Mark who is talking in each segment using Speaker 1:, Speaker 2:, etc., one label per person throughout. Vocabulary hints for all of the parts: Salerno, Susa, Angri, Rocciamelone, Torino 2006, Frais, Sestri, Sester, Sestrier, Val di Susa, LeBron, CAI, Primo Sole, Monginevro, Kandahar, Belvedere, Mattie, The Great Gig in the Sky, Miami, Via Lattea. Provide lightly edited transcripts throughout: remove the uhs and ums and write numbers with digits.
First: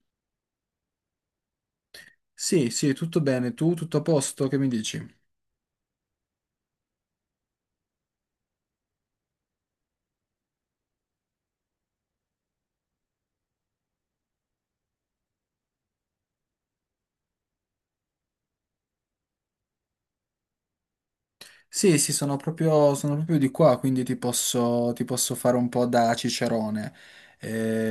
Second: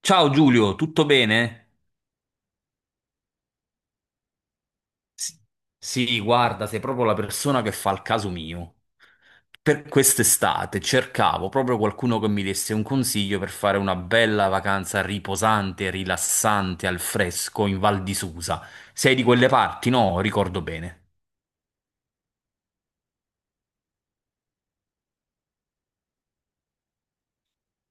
Speaker 1: Ciao Giulio, tutto bene?
Speaker 2: Sì, sì, tutto bene. Tu, tutto a posto? Che mi dici?
Speaker 1: S- Sì, guarda, sei proprio la persona che fa il caso mio. Per quest'estate cercavo proprio qualcuno che mi desse un consiglio per fare una bella vacanza riposante, rilassante, al fresco in Val di Susa. Sei di quelle parti, no? Ricordo bene.
Speaker 2: Sì, sì, sono proprio di qua, quindi ti posso fare un po' da cicerone.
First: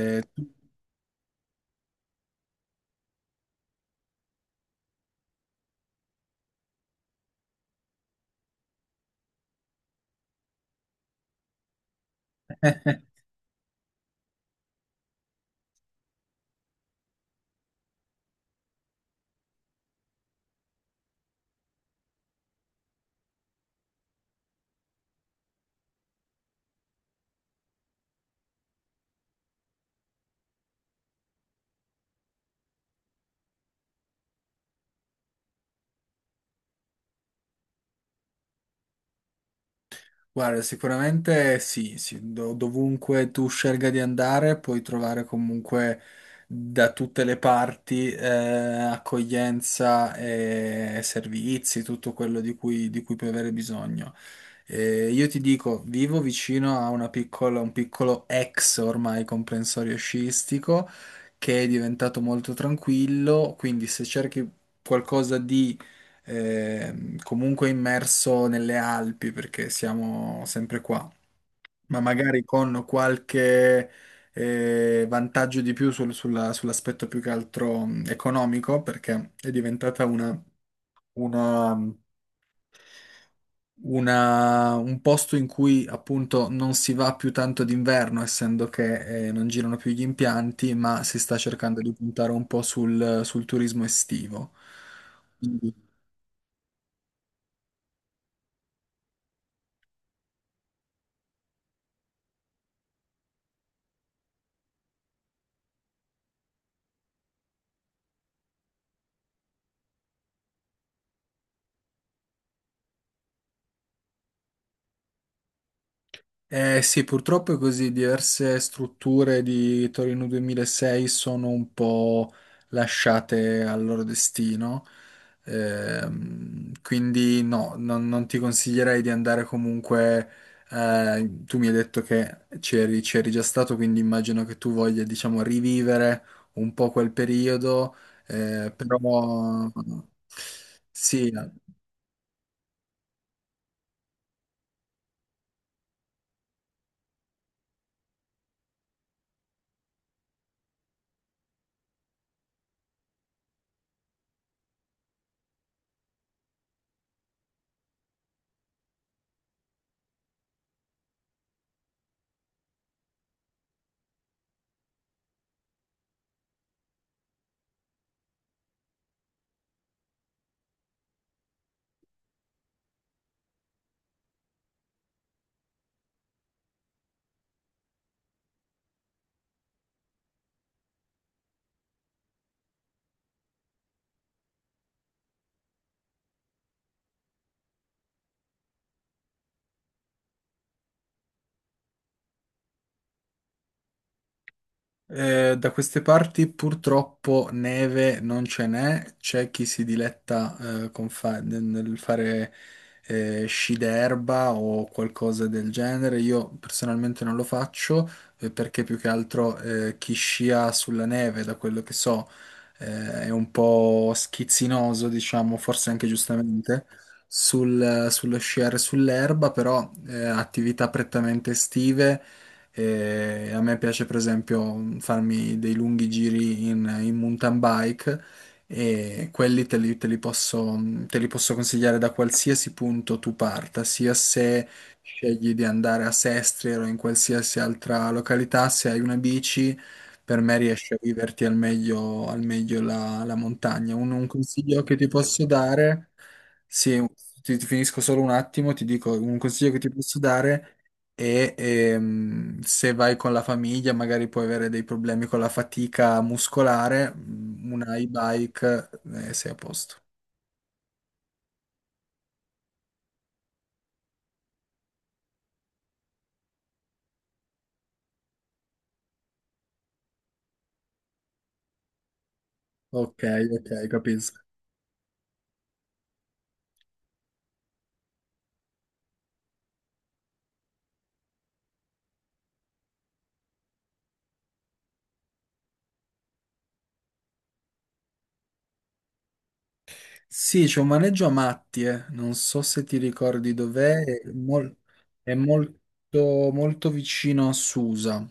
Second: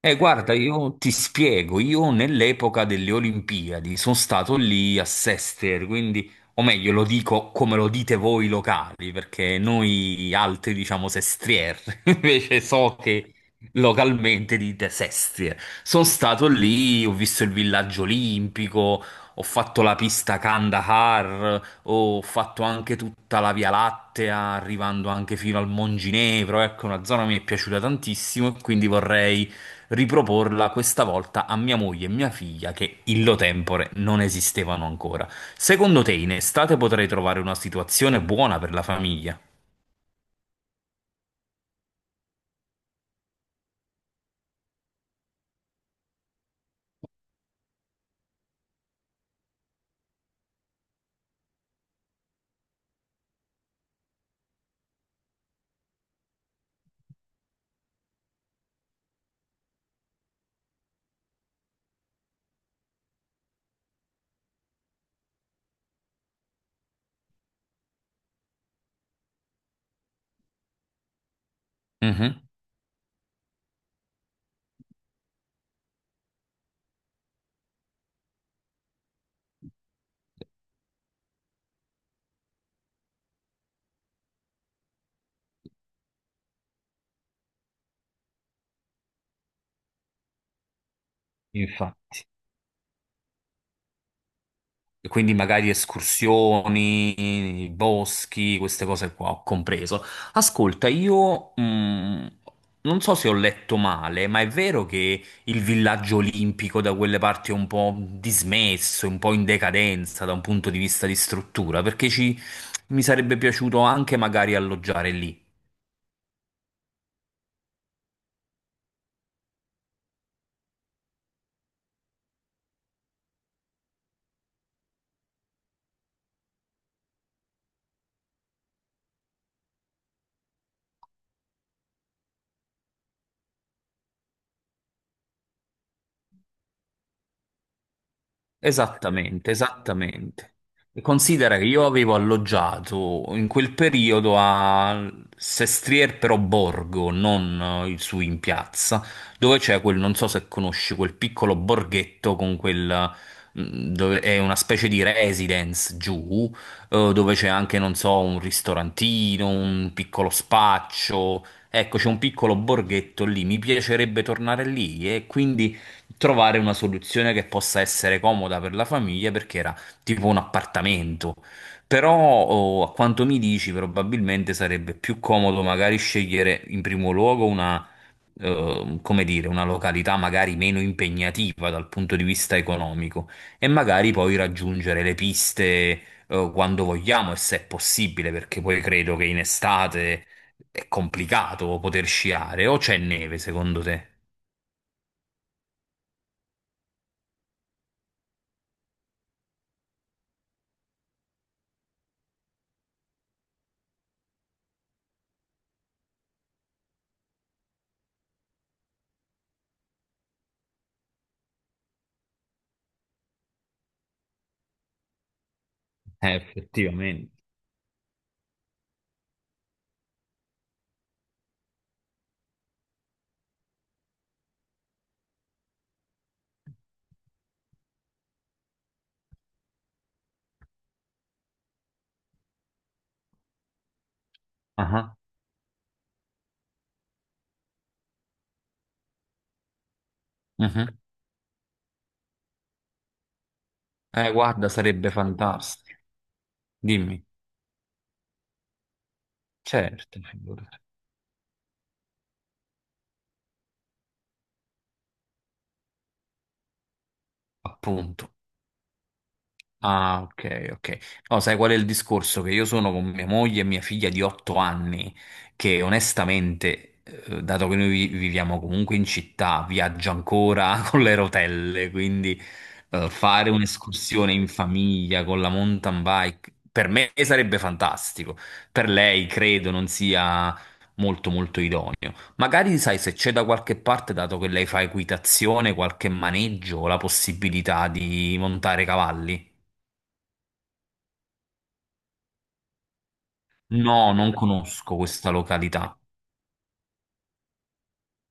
Speaker 1: Guarda, io ti spiego, io nell'epoca delle Olimpiadi sono stato lì a Sester, quindi, o meglio, lo dico come lo dite voi locali, perché noi altri diciamo Sestrier, invece so che localmente dite Sestrier. Sono stato lì, ho visto il villaggio olimpico, ho fatto la pista Kandahar, ho fatto anche tutta la Via Lattea, arrivando anche fino al Monginevro, ecco, una zona che mi è piaciuta tantissimo e quindi vorrei riproporla questa volta a mia moglie e mia figlia che illo tempore non esistevano ancora. Secondo te in estate potrei trovare una situazione buona per la famiglia?
Speaker 2: Guarda, sicuramente sì, sì, dovunque tu scelga di andare puoi trovare comunque da tutte le parti accoglienza e servizi, tutto quello di cui puoi avere bisogno. Io ti dico, vivo vicino a un piccolo ex ormai comprensorio sciistico che è diventato molto tranquillo, quindi se cerchi qualcosa di comunque immerso nelle Alpi perché siamo sempre qua, ma
Speaker 1: Mhm.
Speaker 2: magari con qualche vantaggio di più sull'aspetto più che altro economico perché è diventata una- un posto in cui appunto non si va più tanto d'inverno, essendo che non girano più gli impianti, ma si sta cercando di
Speaker 1: Infatti.
Speaker 2: puntare un po' sul turismo estivo.
Speaker 1: E quindi magari escursioni, boschi, queste cose qua ho compreso. Ascolta, io non so se ho letto male, ma è vero che il villaggio olimpico da quelle parti è un po' dismesso, un po' in decadenza da un punto di vista di struttura, perché ci, mi sarebbe piaciuto anche magari alloggiare lì.
Speaker 2: Eh sì, purtroppo è così, diverse strutture di Torino 2006 sono un po' lasciate al loro destino. Quindi no, non ti consiglierei di andare comunque. Eh, tu mi hai detto che c'eri già stato, quindi immagino che tu voglia, diciamo, rivivere un po' quel periodo, però
Speaker 1: Esattamente, esattamente. E
Speaker 2: sì.
Speaker 1: considera che io avevo alloggiato in quel periodo a Sestrier però Borgo, non su in piazza, dove c'è quel, non so se conosci, quel piccolo borghetto con quel, dove è una specie di residence giù, dove c'è anche, non so, un ristorantino, un piccolo spaccio. Ecco, c'è un piccolo borghetto lì, mi piacerebbe tornare lì e quindi trovare una soluzione che possa essere comoda per la famiglia perché era tipo un appartamento. Però, oh, a quanto mi dici, probabilmente sarebbe più comodo magari scegliere in primo luogo una, come dire, una località magari meno impegnativa dal punto di vista economico e magari poi raggiungere le piste, quando vogliamo e se è possibile, perché poi credo che in estate è complicato poter sciare o c'è neve, secondo te?
Speaker 2: Da queste parti purtroppo neve non ce n'è, c'è chi si diletta nel fare sci d'erba o qualcosa del genere. Io personalmente non lo faccio perché più che altro chi scia sulla neve, da quello che so, è un po' schizzinoso, diciamo, forse anche giustamente.
Speaker 1: Effettivamente.
Speaker 2: Sullo sciare sull'erba, però attività prettamente estive e a me piace per esempio farmi dei lunghi giri in mountain bike e quelli te li posso consigliare da qualsiasi punto tu parta, sia se
Speaker 1: Ah,
Speaker 2: scegli di andare a Sestri o in qualsiasi altra località, se hai una bici, per me
Speaker 1: mhm.
Speaker 2: riesci a viverti al meglio la montagna. Un
Speaker 1: Guarda,
Speaker 2: consiglio che ti
Speaker 1: sarebbe
Speaker 2: posso
Speaker 1: fantastico.
Speaker 2: dare, sì,
Speaker 1: Dimmi,
Speaker 2: ti finisco solo un attimo, ti dico un consiglio che ti posso
Speaker 1: certo,
Speaker 2: dare
Speaker 1: figurati.
Speaker 2: e se vai con la famiglia magari puoi avere dei problemi con la fatica muscolare, mm, una
Speaker 1: Appunto.
Speaker 2: e-bike sei a posto.
Speaker 1: Ah, ok, ok. No, sai qual è il discorso? Che io sono con mia moglie e mia figlia di 8 anni, che onestamente, dato che noi viviamo comunque in città, viaggia ancora con le rotelle, quindi
Speaker 2: Ok,
Speaker 1: fare
Speaker 2: ok,
Speaker 1: un'escursione
Speaker 2: capisco.
Speaker 1: in famiglia con la mountain bike per me sarebbe fantastico. Per lei credo non sia molto molto idoneo. Magari sai se c'è da qualche parte, dato che lei fa equitazione, qualche maneggio, la possibilità di montare cavalli.
Speaker 2: Sì, c'è un maneggio a Mattie, non so se ti ricordi dov'è,
Speaker 1: No,
Speaker 2: è,
Speaker 1: non conosco questa
Speaker 2: è
Speaker 1: località.
Speaker 2: molto, molto vicino a Susa.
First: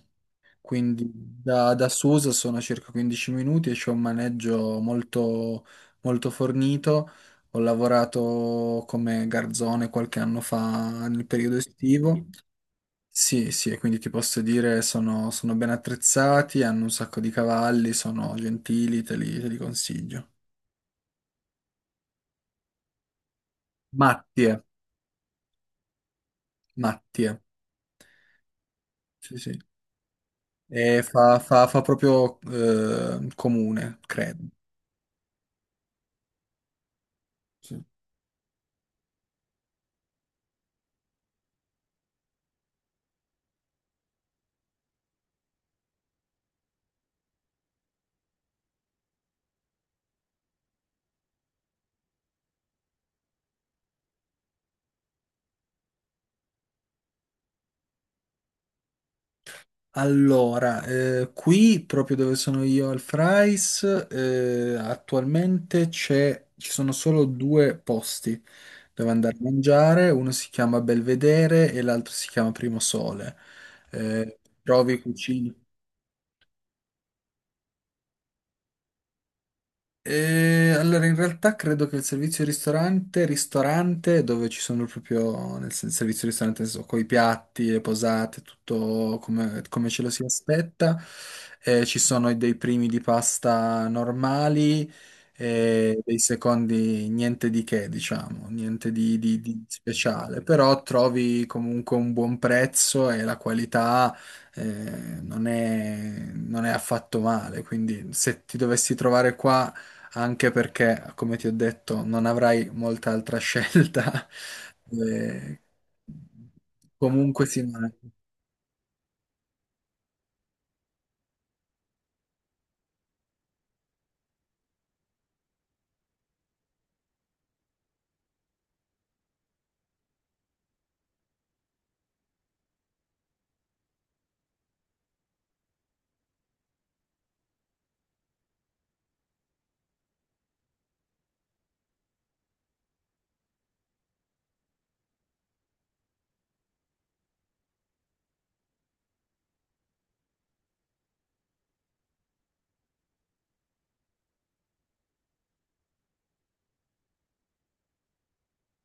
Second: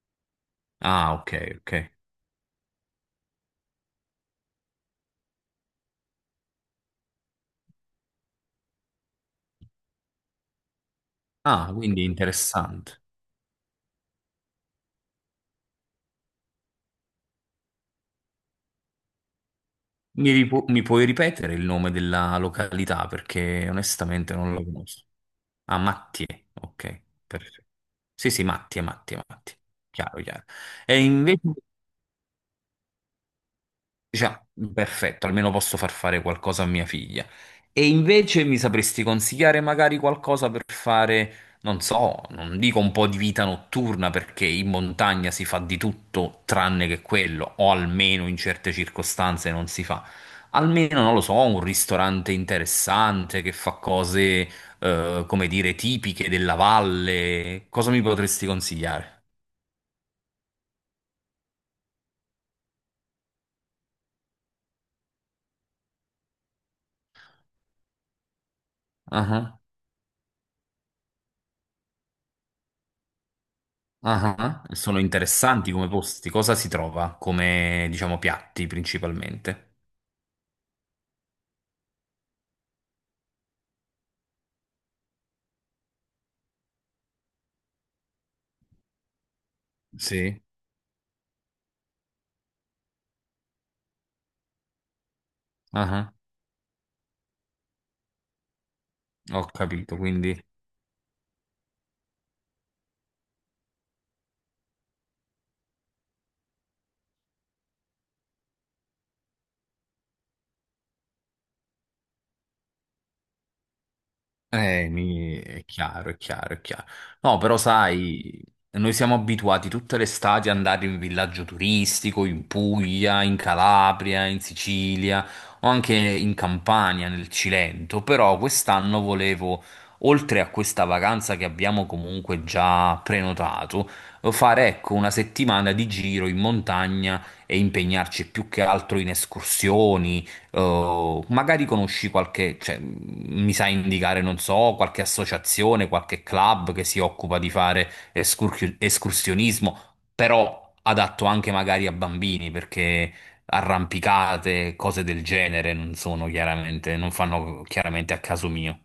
Speaker 2: Quindi
Speaker 1: Ah, ok, ok.
Speaker 2: da Susa sono a circa 15 minuti e c'è un maneggio molto, molto fornito. Ho lavorato come garzone qualche anno fa nel periodo
Speaker 1: Ah, quindi
Speaker 2: estivo.
Speaker 1: interessante.
Speaker 2: Sì, sì, e quindi ti posso dire sono, sono ben attrezzati, hanno un sacco di cavalli, sono gentili, te li consiglio.
Speaker 1: Mi puoi ripetere il nome della località perché onestamente non
Speaker 2: Mattie,
Speaker 1: la conosco. Ah, Mattie, ok,
Speaker 2: Mattie,
Speaker 1: perfetto. Sì, sì, Mattie, Mattie,
Speaker 2: sì, sì.
Speaker 1: Mattie. Chiaro, chiaro. E
Speaker 2: E
Speaker 1: invece...
Speaker 2: fa proprio comune,
Speaker 1: Dice, "Ah,
Speaker 2: credo.
Speaker 1: perfetto, almeno posso far fare qualcosa a mia figlia.
Speaker 2: Sì.
Speaker 1: E invece mi sapresti consigliare magari qualcosa per fare, non so, non dico un po' di vita notturna, perché in montagna si fa di tutto tranne che quello, o almeno in certe circostanze non si fa. Almeno, non lo so, un ristorante interessante che fa cose, come dire, tipiche della valle. Cosa mi potresti consigliare?
Speaker 2: Allora, qui proprio dove sono io al Frais, attualmente ci sono solo due posti dove andare a
Speaker 1: Ah.
Speaker 2: mangiare, uno si chiama Belvedere e l'altro si chiama Primo Sole.
Speaker 1: Ah,
Speaker 2: Eh,
Speaker 1: ah. Sono
Speaker 2: trovi cucine.
Speaker 1: interessanti come posti. Cosa si trova come, diciamo, piatti principalmente?
Speaker 2: E allora, in realtà credo che il servizio ristorante dove ci sono proprio servizio ristorante, con i piatti, le posate, tutto come, come ce lo si
Speaker 1: Sì.
Speaker 2: aspetta, ci sono dei primi di pasta normali
Speaker 1: Ah,
Speaker 2: e
Speaker 1: ah.
Speaker 2: dei secondi niente di che, diciamo, niente
Speaker 1: Ho
Speaker 2: di
Speaker 1: capito, quindi
Speaker 2: speciale, però trovi comunque un buon prezzo e la qualità eh, non è affatto male, quindi se ti dovessi trovare qua anche perché, come ti ho detto, non avrai molta altra scelta. Eh,
Speaker 1: È chiaro, è chiaro, è chiaro. No,
Speaker 2: comunque
Speaker 1: però
Speaker 2: sì,
Speaker 1: sai, noi siamo abituati tutte le estati ad andare in villaggio turistico, in Puglia, in Calabria, in Sicilia o anche in Campania, nel Cilento, però quest'anno volevo, oltre a questa vacanza che abbiamo comunque già prenotato, fare ecco una settimana di giro in montagna e impegnarci più che altro in escursioni. Oh, magari conosci qualche, cioè, mi sai indicare, non so, qualche associazione, qualche club che si occupa di fare escursionismo, però adatto anche magari a bambini, perché arrampicate, cose del genere non sono chiaramente, non fanno chiaramente a caso mio.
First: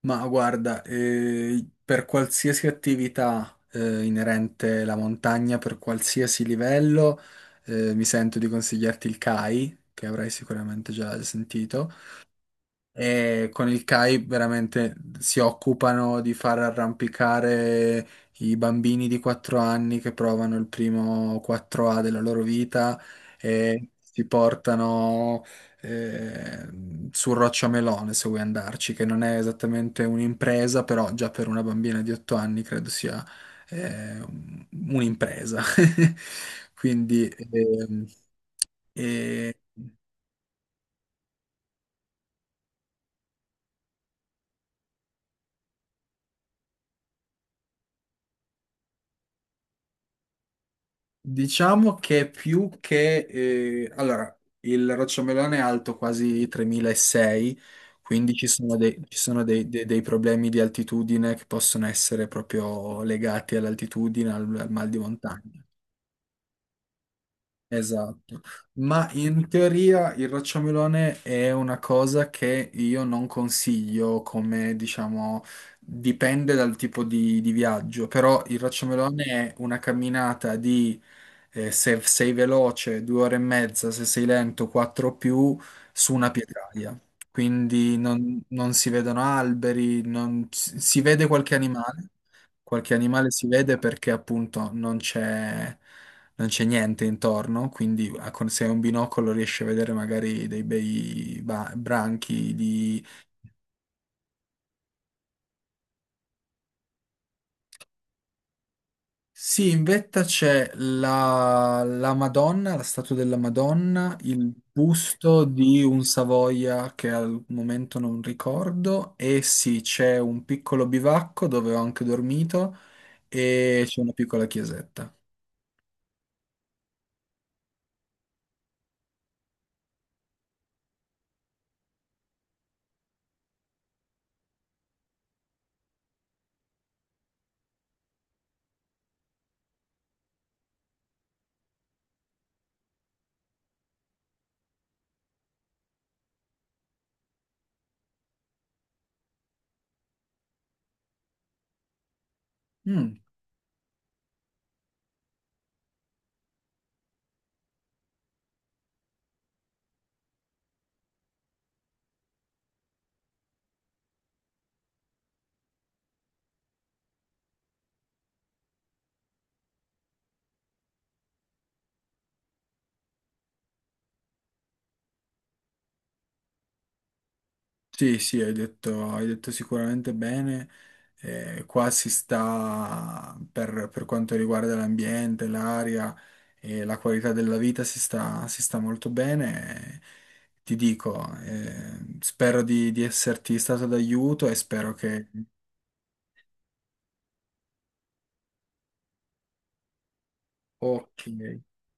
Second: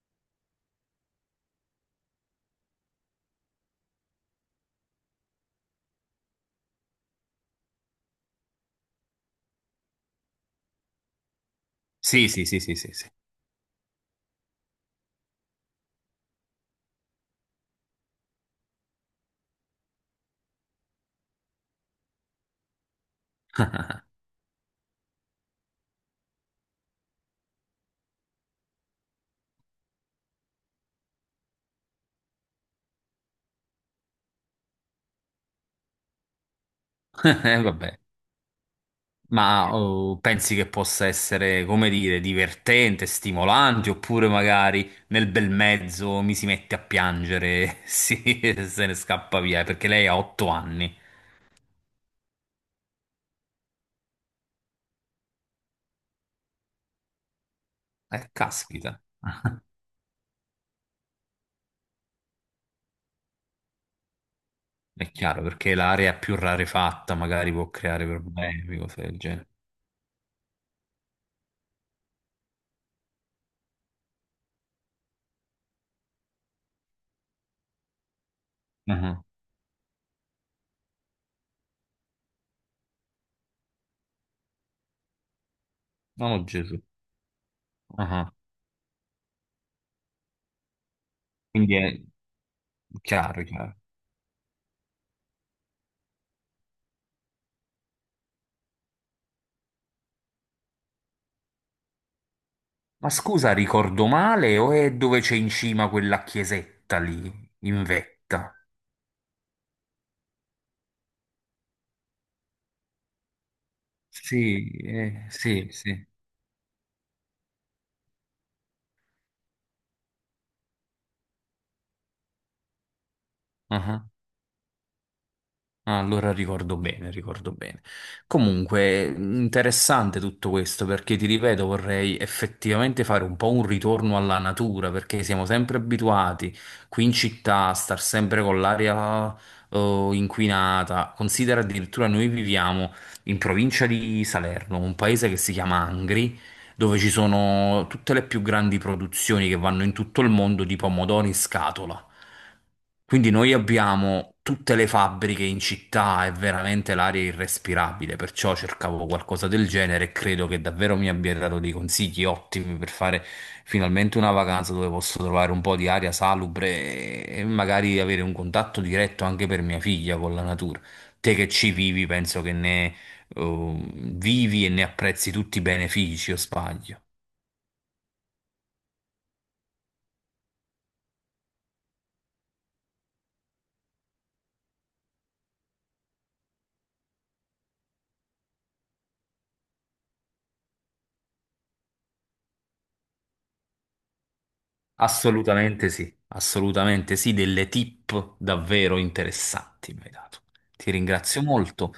Speaker 2: ma guarda, per qualsiasi attività inerente alla montagna, per qualsiasi livello, mi sento di consigliarti il CAI, che avrai sicuramente già sentito.
Speaker 1: Sì, sì, sì, sì, sì, sì.
Speaker 2: E con il CAI veramente si occupano di far arrampicare i bambini di 4 anni che provano il primo 4A della loro vita. Mm. E si portano su Rocciamelone se vuoi andarci, che non è esattamente un'impresa, però già per una bambina di 8 anni credo sia eh, un- un'impresa. Quindi
Speaker 1: Vabbè.
Speaker 2: ehm, eh,
Speaker 1: Ma oh, pensi che possa essere, come dire, divertente, stimolante, oppure magari nel bel mezzo mi si mette a piangere, sì, e se ne scappa via, perché lei ha 8 anni.
Speaker 2: diciamo che più che... allora, il rocciamelone è alto quasi 3600, quindi
Speaker 1: Caspita.
Speaker 2: ci sono
Speaker 1: Ah,
Speaker 2: dei problemi di altitudine che possono essere proprio legati all'altitudine, al mal di
Speaker 1: è chiaro,
Speaker 2: montagna.
Speaker 1: perché l'area più rarefatta magari può creare
Speaker 2: Esatto,
Speaker 1: problemi, cose
Speaker 2: ma
Speaker 1: del
Speaker 2: in
Speaker 1: genere.
Speaker 2: teoria il rocciamelone è una cosa che io non consiglio come, diciamo, dipende dal tipo di viaggio, però il rocciamelone
Speaker 1: Ah,
Speaker 2: è una camminata di, se sei veloce, due ore e mezza, se sei lento, quattro o più, su una
Speaker 1: oh, Gesù.
Speaker 2: pietraia. Quindi
Speaker 1: Ah,
Speaker 2: non si vedono alberi, non, si vede
Speaker 1: quindi è
Speaker 2: qualche animale
Speaker 1: chiaro,
Speaker 2: si
Speaker 1: chiaro.
Speaker 2: vede perché appunto non c'è niente intorno, quindi se hai un binocolo riesci a vedere magari dei bei branchi di...
Speaker 1: Ma scusa, ricordo male o è dove c'è in cima quella chiesetta lì, in vetta?
Speaker 2: Sì, in vetta c'è la Madonna, la statua della Madonna, il
Speaker 1: Sì,
Speaker 2: busto
Speaker 1: sì,
Speaker 2: di un
Speaker 1: sì.
Speaker 2: Savoia che al momento non ricordo e sì, c'è un piccolo bivacco dove ho anche dormito e c'è
Speaker 1: Ah,
Speaker 2: una piccola chiesetta.
Speaker 1: ah, allora ricordo bene, ricordo bene. Comunque, interessante tutto questo perché ti ripeto, vorrei effettivamente fare un po' un ritorno alla natura perché siamo sempre abituati qui in città a star sempre con l'aria inquinata. Considera addirittura noi viviamo in provincia di Salerno, un paese che si chiama Angri dove ci sono tutte le più grandi produzioni che vanno in tutto il mondo di pomodori in scatola.
Speaker 2: Mm.
Speaker 1: Quindi noi abbiamo tutte le fabbriche in città, è veramente l'aria irrespirabile, perciò cercavo qualcosa del genere e credo che davvero mi abbia dato dei consigli ottimi per fare finalmente una vacanza dove posso trovare un po' di aria salubre e magari avere un contatto diretto anche per mia figlia con la natura. Te che ci vivi, penso che ne vivi e ne apprezzi tutti i benefici, o sbaglio?
Speaker 2: Sì, sì, hai detto sicuramente bene. Qua si sta, per quanto riguarda l'ambiente, l'aria e la qualità della vita, si sta molto bene. Ti dico, spero di esserti stato d'aiuto e spero che...
Speaker 1: Assolutamente sì, delle tip davvero interessanti mi hai dato. Ti
Speaker 2: Ok,
Speaker 1: ringrazio molto.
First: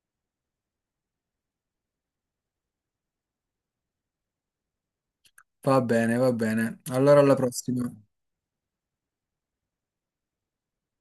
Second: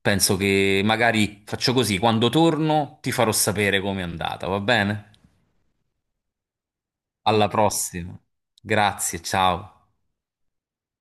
Speaker 1: Penso che magari faccio così, quando torno ti farò sapere com'è andata, va bene?
Speaker 2: va bene, va bene. Allora alla
Speaker 1: Alla
Speaker 2: prossima.
Speaker 1: prossima. Grazie, ciao.